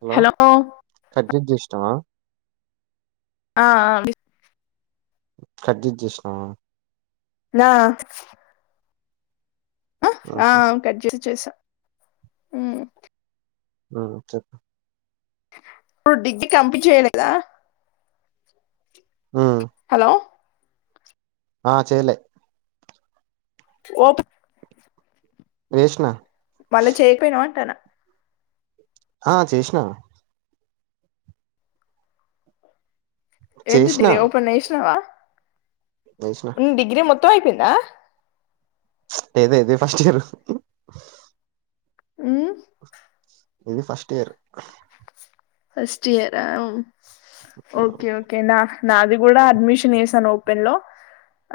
Hello cut జేసఇ జేసనావా ఆ ఆ కట్ చేసఇ చేసినావా రా ఆ చెప్ ఆ కట్ చే చేసా ఆ చెప్ప ఇప్పుడు డిగ్రీ కంప చేయలేదా ఉమ్, హలో ఆ చేయలే ఓప్ వేష్నా మళ్ళా చేకపోయినావా అంటన ఆ చేసినా ఎంటి చేసిన దిరి ఓపెన్ చేష్ణవా చేసిన ఉం డిగ్ర్రి మొత్తం అయిపోయిందా లేద ఇదే ఫస్ట్ ఇయరు ఉమ్ ఇది first year first year okay okay నా నాది కూడా అడ్మిషన్ వేసాను ఓపెన్ లో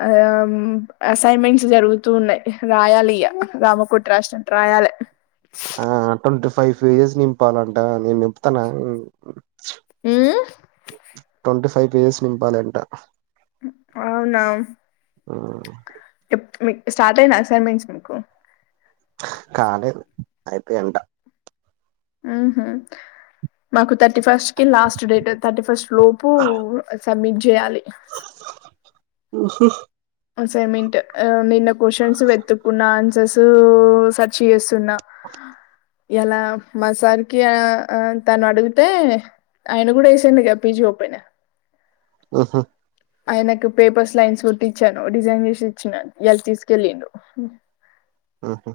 ఆ అసైన్మెంట్స్ జరుగుతూ ఉన్నాయి రాయాలి ఇగ రామకోటి రాసినట్టు రా రాయాలె ఆ ట్వంటీ ఫైవ్ పెజెస్ నింపాలంటా నేను నింపుతాను ఆగు ఉమ్ ట్వంటీ ఫైవ్ పేజెస్ నింపాలంట అవునా ఉమ్ మిక్ స్టార్ట్ అయిన అసైన్మెంట్స్ మీకు కాలెదు అయితయ అంట ఉహు మాకు తరి thirty first last date thirty first లోపు సబ్మిట్ జేయాలి. వసే [inaudible] అసెమెంట్ నిన్న క్వశ్చన్స్ వెతుక్కున్న ఆన్సర్స్ సెర్చ్ చేస్ న్నా ఇలా మా సార్ కి అ తను అడిగితే. ఆయన కూడా చేసిండుగా పీజీ ఓపెన్. ఉహు ఆయనకు పేపర్స్ లైన్స్ కుట్టి ఇచ్చాను డిజైన్ చేసి ఇచ్చినను ఇయలా తీసుకెళ్లిండు. ఊహు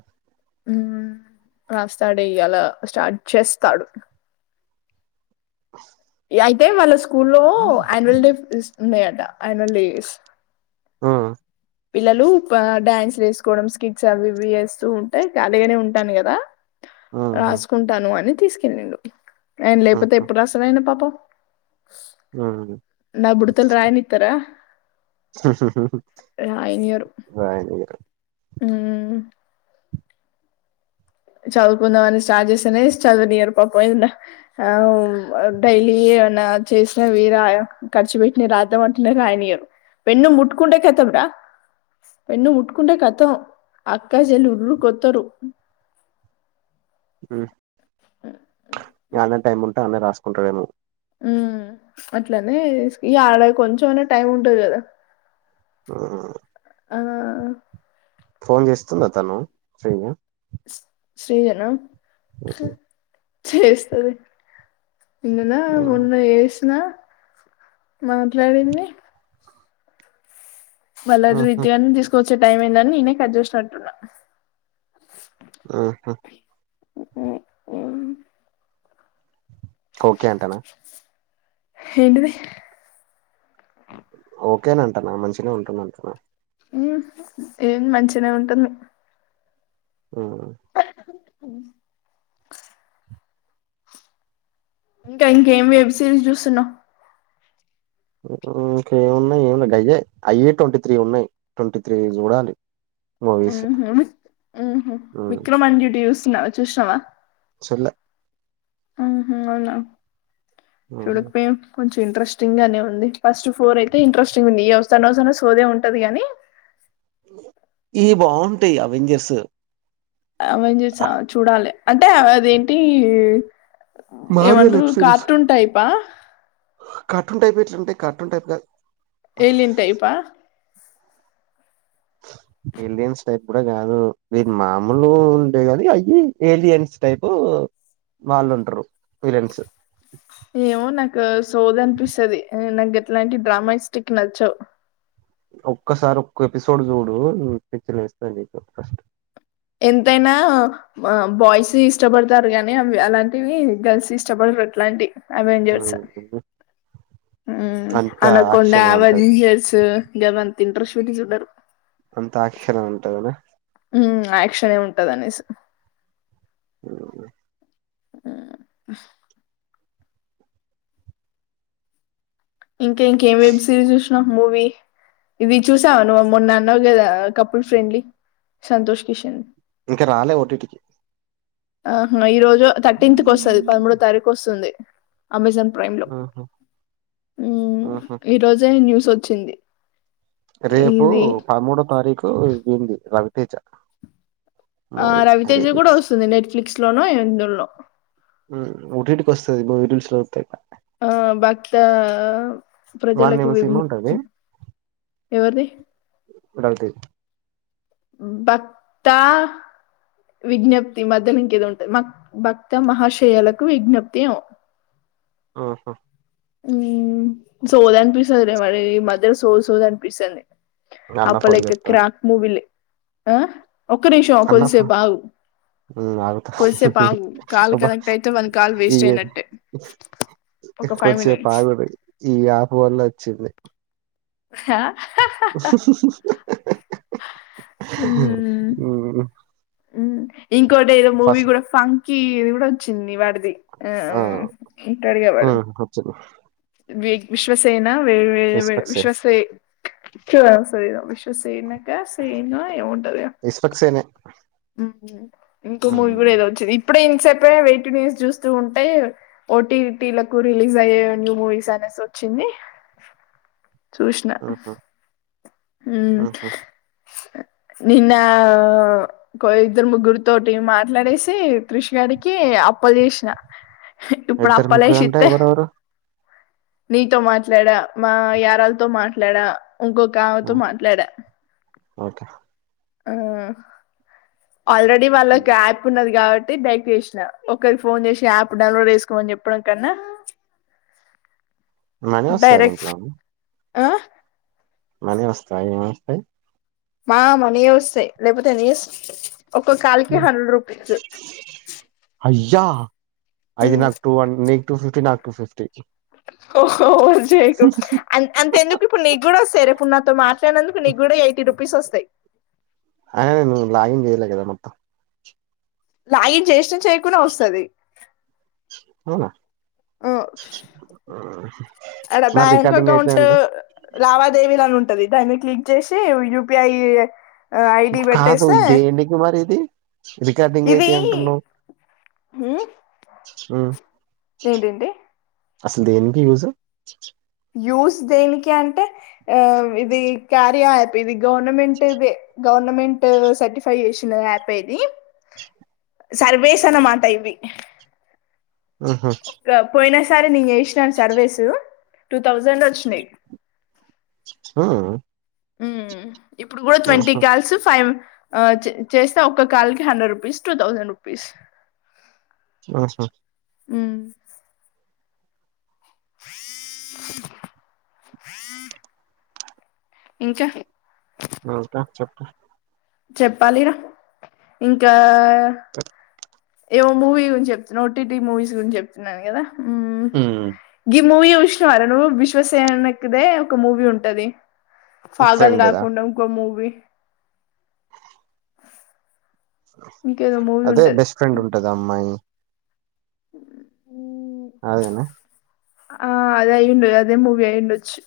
ఉ రాస్తాడు ఇయల స్టార్ట్ చేస్తాడు. అయితే వాళ్ళ స్కూల్లో ఆన్యువల్ డే ఉన్నాయట. ఆన్యువల్ డేస్ ఉ పిల్లలు డ్యాన్స్ లు వేసుకోవడం, స్కిట్స్ అవి ఇవి వేస్తూ ఉంటే ఖాలిగానే ఉంటాను కదా. రాసుకుంటాను అని తీసుకెళ్ళిండు. ఆయన లేకపోతే ఎప్పుడు రాసారు ఆయన పాప్ పొ నా బుడతల్ రాయని ఇతారా. ఉహ్ ఉహు రాయనీయరు. ఊమ్ చదువుకుందామని స్టార్ట్ చేస్తేనే చదువ నియ్యరు పాపం ఏదన్న ఆ డైలీ. ఏమనా చేసిన వీరా ఖర్చు పెట్టి రాద్దామంటున్నా రాయనీయరు. పెన్ను ముట్టుకుంటే కతం రా పెన్ను ముట్టుకుంటే కతం అక్క చెల్లు ఉర్రు కొత్తరు. ఉ అన్నె టైం ఉంటే అన్నె రాసుకుంటాడేమో. ఊమ్ అట్లనే ఇగ ఆడ కొంచంనా టైం ఉంటది కదా. ఊ ఆ ఫోన్ చేస్తుంద తను శ్రీజ. శ్రీజ న చేస్తది నిన్ననా హ్మ్ మొన్న చేసిన మాట్లాడింది. వాళ్ళ హుహు. రీతిగానే తీసుకొచ్చే టైం అయిందని నేనే కట్ చేసినట్టున్నా. ఉహ హ్మ్. హ్మ్. ఓకే అంటనా ఏంటిది ఓకేన అంటనా మంచిగ ఉంటుంది అంటనా ఉ ఏం మంచినే ఉంటుంది. ఆ [unintelligible] ఇంకా ఇంకేం వెబ్ సిరీస్ చూస్తున్నావ్ ఇంక ఏమున్నాయి ఏ గయ్యే అయే ట్వంటీ త్రీ ఉన్నాయి ట్వంటీ త్రీ చూడాలి. ఊ ఉ ఊహు హ్మ్. విక్రమండిడు చూస్తున్న చూసినావా. చూడలే ఆహా అవున హ్మ్. చుడుకుపోన్ కొంచెం ఇంట్రెస్టింగ్ గానే ఉంది. ఫస్ట్ ఫోర్ అయితే ఇంట్రెస్టింగ్ ఉంది. ఏవస్తన్నా వసా సోదే ఉంటది కాని ఈ బాగుంటాయి అవెంజర్స్ అవెంజర్స్ చూడాలి అంటే అదేంటి మార్వెల్ ఏమంటరు వెబ్ సిరీస్. కార్టూన్ టైపా కార్టూన్ టైప్ ఎట్లుంటే కార్టూన్ టైప్ కాదు ఏలియన్ టైప్ అ ఏలియన్స్ టైప్ కూడా కాదు వీరి మామూలు ఉండే కాది అయ్యి ఏలియన్స్ టైపు వాళ్ళు ఉంటారు విలిన్స్ ఏమో నాకు సోది అన్పిస్తది నాకు ఎట్లాంటి డ్రామాస్టిక్ నచ్చవు ఒక్కసారి ఒక్క ఎపిసోడ్ చూడు నీకు పిచ్చి లేస్తాది ఫస్ట్ ఎంతైనా మా బాయ్స్ ఇష్టపడతారు గాని అవ్వి అలాంటివి గర్ల్స్ ఇష్టపడరు అట్లాంటి అవెంజర్స్ హ్మ్. ఊ అంతా అనకొండ యాక్షనే ఉంటది. అవెంజర్స్ గవి అంత ఇంట్రెస్ట్ పెట్టి చూడరు అంతా యాక్షనే ఉంటాది అనా ఉమ్ యాక్షనే ఉంటాది అనేసి ఊ ఇంకే ఇంకేం వెబ్ సిరీస్ చూసినావ్ మూవీ ఇవి చూసావా నువ్వు మొన్న అన్నావ్ కదా కపుల్ ఫ్రెండ్లీ సంతోష్ కిషన్ ఇంకా రాలే ఓ టి టి కి ఆహ్మ ఈ రోజు థర్టీన్త్ కి వస్తది పదమూడో తారీఖు వస్తుంది అమెజాన్ ప్రైమ్ లో ఆహా ఉమ్, ఆహా ఈ రోజే న్యూస్ వచ్చింది రేపు ఇది పదమూడో తారీకు ఇది ఉంది రవితేజ ఆ మూవీ రవితేజ కూడా రిలీజ్ వస్తుంది నెట్ఫ్లిక్స్ లోనో ఎందులో ఓ టీ టీ కి వస్తాది మూవీరూల్స్ లో అయితే ఆ భక్త వాంది ప్రజలకు ఏమో విం సినిమా ఉంటది ఎవరిది రవితే భక్తా విజ్ఞప్తి మధ్యలో ఇంకేదో ఉంటది భక్త మహాశయాలకు విజ్ఞప్తి ఏమో ఆహా ఉమ్ సోది అన్పిస్తదే మరి మధ్యలో సోది సోది అన్పిస్తంది అన్న అప్ప ఫోన్ లైకే చేత్తాండు క్రాక్ మూవీలే ఆ ఒక్క నిమిషం అన్న ఫోన్ కొదిసేపు ఆగు ఉమ్ ఆగుతా కొదిసేపు ఆగు కాల్ అబ్బా కనెక్ట్ అయితే వన్ కాల్ ఈ వేస్ట్ అయినట్టే ఒక ఫై కొద్దిసేపు ఆగుర్రి ఈ యాప్ వల్ల వచ్చింది హా ఉమ్ ఊ ఉమ్ ఇంకోటి ఏదో మూవీ కూడా ఫంకీ ఇది కూడా వచ్చింది వాడి ది ఆ ఆమ్ ‌ఇంటాడుగా వాడు ఉమ్ వచ్చింది వి విశ్వసేనా వే వే వే ఇస్పెక్సేన్ విశ్వసే [unintelligible] టు సేనకా సనా ఏముంటది ఇస్పెక్సేనే ఊ ఇంకో ఉమ్ మూవీ కూడా ఏదో వచ్చిది ప్పుడే ఇంత సేపే వే టూ న్యూస్ చూస్తూ ఉంటే ఓ టీ టీ లకు రిలీజ్ అయే న్యూ మూవీస్ అనే సొచ్చింది చూషినా ఉహు ఉమ్ ఉహు నిన్న వ్ కో ఇద్దరు ముగ్గురితోటి మాట్లాడేసి క్రిష్ గాడికి అప్పలు చేషినా ఇప్పుడు ఇద్దరు ముగ్గురు అంటే అప్పాలేషిత్తే ఎవరెవరు నీతో మాట్లాడా మా యారాలతో మాట్లాడా ఆ! ఇంకొకామెతో మాట్లాడా [unintelligible] ఆ ఆల్రెడీ హ్మ్. వాళ్ళక్ యాప్ ఉన్నది. కాబట్టి [unintelligible] చేసిన ఒకరి ఫోన్ చేసి యాప్ డౌన్లోడ్ చేసుకోమని చెప్పడం కన్నా [inaudible] మనీ వస్తాయా దీంట్లో ఆహ్ మనీ వస్తాయి ఎం వస్తాయి. మా మనీ ఏ వస్తాయి లేకపోతే ఎందుకు చేస్ ఒక్క కాలకి హ్మ్. హండ్రెడ్ రూపీస్ యా ఐతె నాకు టూ హా నీకు టూ ఫిఫ్టీ నాకు టూ ఫిఫ్టీ [inaudible] ఓవర్ జేయాకు అంత ఎందుకు ఇప్పుడు నీకు కూడా వస్తాయి. ఇప్పుడు నాతో మాట్లాడినందుకు నీకు కూడా ఎయిటి రూ రూపిస్ వస్తాయి అయినా నేను లాగిన్ చేయలే కదా మొత్తం. లాగిన్ చేసిన చేయకున్న వస్తది. అవునా ఆ హ్మ్. ఆడా మరి బ్యాంక్ రికార్డింగ్ అయితే అకౌంట్ అంట లావాదేవీ లను ఉం టది దాన్ని క్లిక్ చేసి యూపిఐ ఆ ఐడి కాదు పెట్టేస్తే దేనికి మరి ఇది రికార్డింగ్ అయితాయి అంటున్నవ్. హ్మ్ ఎంటెంటి అసలు దేనికి యూస్ యూస్ దేనికి అంటే ఆ ఇది కార్య అప్ ఇది గవర్నమెంట్ దే గవర్మెంట్ సర్టిఫై చేసి యాపేది సర్వేస్ అన్నమాట ఇవి ఉమ్ హ్మ్ ఒకసారి నేను చేస్నాన్ సర్వేస్ టూ థౌజండ్ వచ్చినాయి. హా ఉమ్ ఇప్పుడు కూడా ట్వంటీ కాల్స్ ఫైవ్ ఆ చే చేస్తే ఒక్క కాల్ కి hundred rupees two thousand rupees ఆహా ఉమ్ [inaudible] ఇంకా ఆ ఇంకా చెప్ చెప్పాలి రా ఇంకా ఏవో మూవీ గురించి చెప్తున్నావు ఓటీటి మూవీస్ గురించి చెప్తున్నా కదా ఉం గీ మూవీ చూశినావా రా నువ్వు విశ్వక్ సేన కదే ఒక మూవీ ఉంటది. ఫగల్ ఫ్రెండ్దా కాకుండా ఇంకో మూవి ఇంకేదో మూవీ అదే ఉంటది బెస్ట్ ఫ్రెండ్ ఉంటది ఆ అమ్మాయి ఉ అదేనా ఆ అదయి ఉండ అదే మూవి అయిండోచ్చు.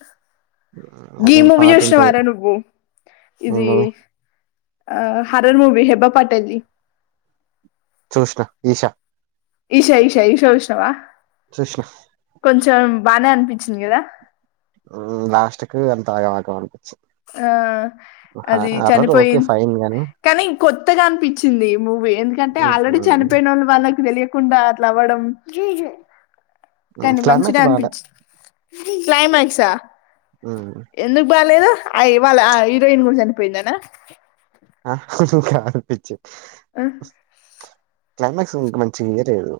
గీ అదే మూవీ పాట చోషినావా ఉంటది రా నువ్వు ఇది నేను అ హరర్ మూవీ హెబ్బా పటేల్ ది చూషణ ఈశా ఈషా ఈష ఈషా ఉష్ణవా చూసిన కొంచం బానే అనిపించింది కదా ఉమ్ లాస్ట్క్ అంతా ఆగమాగం అని ఆ అది హర్రర్ ఓకే చనిపోయిం ఫైన్ గాని కానీ కొత్తగా అనిపించింది ఈ మూవీ ఎందుకంటే ఆల్రెడీ చనిపోయిన వాళ్ళు వాళ్ళకి తెలియ కుండా అట్లా అవడం కానీ మంచిగా క్లైమాక్స్ బాలే అనిపించి క్లైమాక్సా ఉమ్, ఎందుకు బాలేదు అ ఇవాళ హిరోయిన్ కూడా చనిపోయిందనా ఆకా అనిపించి ఆ క్లైమాక్స్ ఇంకా మంచిగియలేదు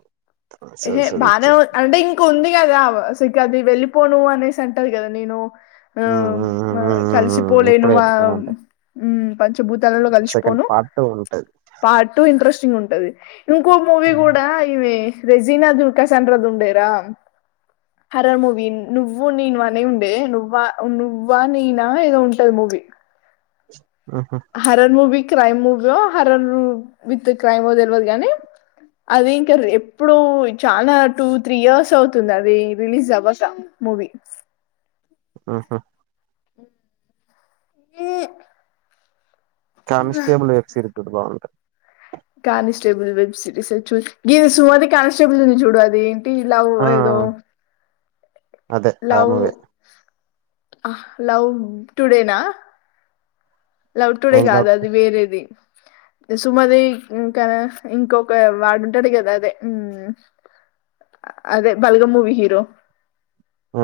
ఏహ బానే అంటే ఇంక ఉంది కదా సిఖది వెళ్ళిపోను అనేసి అంటది కదా నేను ఆ కలిసిపోలేను ఇప్పుడే ఆ చెప్పుకొని ఉంటాయి పంచభూతాలలో కలిసిపోను ఆఫ్ టూల్ పార్ట్ టూ ఇంట్రెస్టింగ్ ఉంటది ఇంకో మూవీ కూడా ఈమె రెజీనా దుర్కా సంటద ఉండేరా హరర్ మూవీ నువ్వు నీను అనే ఉండే నువ్వా నువ్వా నేనా ఏదో ఉంటది మూవీ వి ఆహా క్రైమ్ మూవీ ఓ హారర్ ము విత్ క్రైమ్ తెల్వదు కానీ అది ఇంకా ఎప్పుడ చాలా టూ త్రీ ఇయర్స్ అవుతుంది అది రిలీజ్ అవ్వక మూవీ ఆహా ఏ కమిస్టబిల్ ఎక్స్ రిపిడు బాగుంటది కానిస్టేబుల్ వెబ్ సిరీస్ చూ గిది సోది కానిస్టేబుల్ని చూడు అది టు లవ్ ఆ ఏదో అదే అ లవ్ మూవే లవ్ టుడేనా లవ్ టుడే ఏంట్లో కాదు ఒకటి అది వేరేది కుసుమది ఇంకా ఇంకొక వాడుంటాడు కదా అదే మ్ అదే బలగం మూవి హీరో ఆ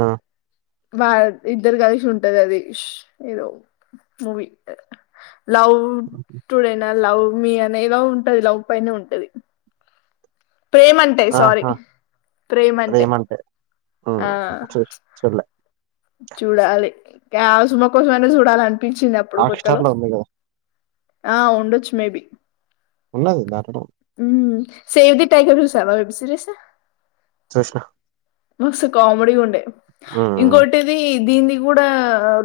వా ఇద్దరు కలిసి ఉంటది అది ష్ ఏదో మూవీ లవ్ టుడే నా లవ్ మీ అనేద ఉంటది లవ్ పైనే ఉంటది ప్రేమ అంటే సారీ ఆహా ప్రేమ అంటే ఆ చల్లే చుల్లా చూడాలి కావసుమ కోసమనా చూడాలంటే పించింది అప్పుడు హాట్ కొత్తలో స్టార్ లో ఉంది కదా ఆ ఉండొచ్చు మేబి ఉన్నాది నటుడవ్ మ్ సేవ్ దీ టైగర్ చూసావా వెబ్ సిరీస్ చూసిన మస్తు కామెడీగుండె ఇంకోటిది దీనిది కూడా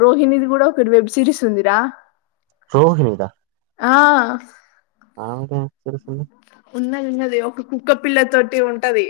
రోహిణది కూడా ఒక వెబ్ సిరీస్ ఉందిరా రోహినిదా ఆ అకా సర సల్ ది ఉన్నది ఉన్నది ఒక కుక్క పిల్ల తోటి ఉంటది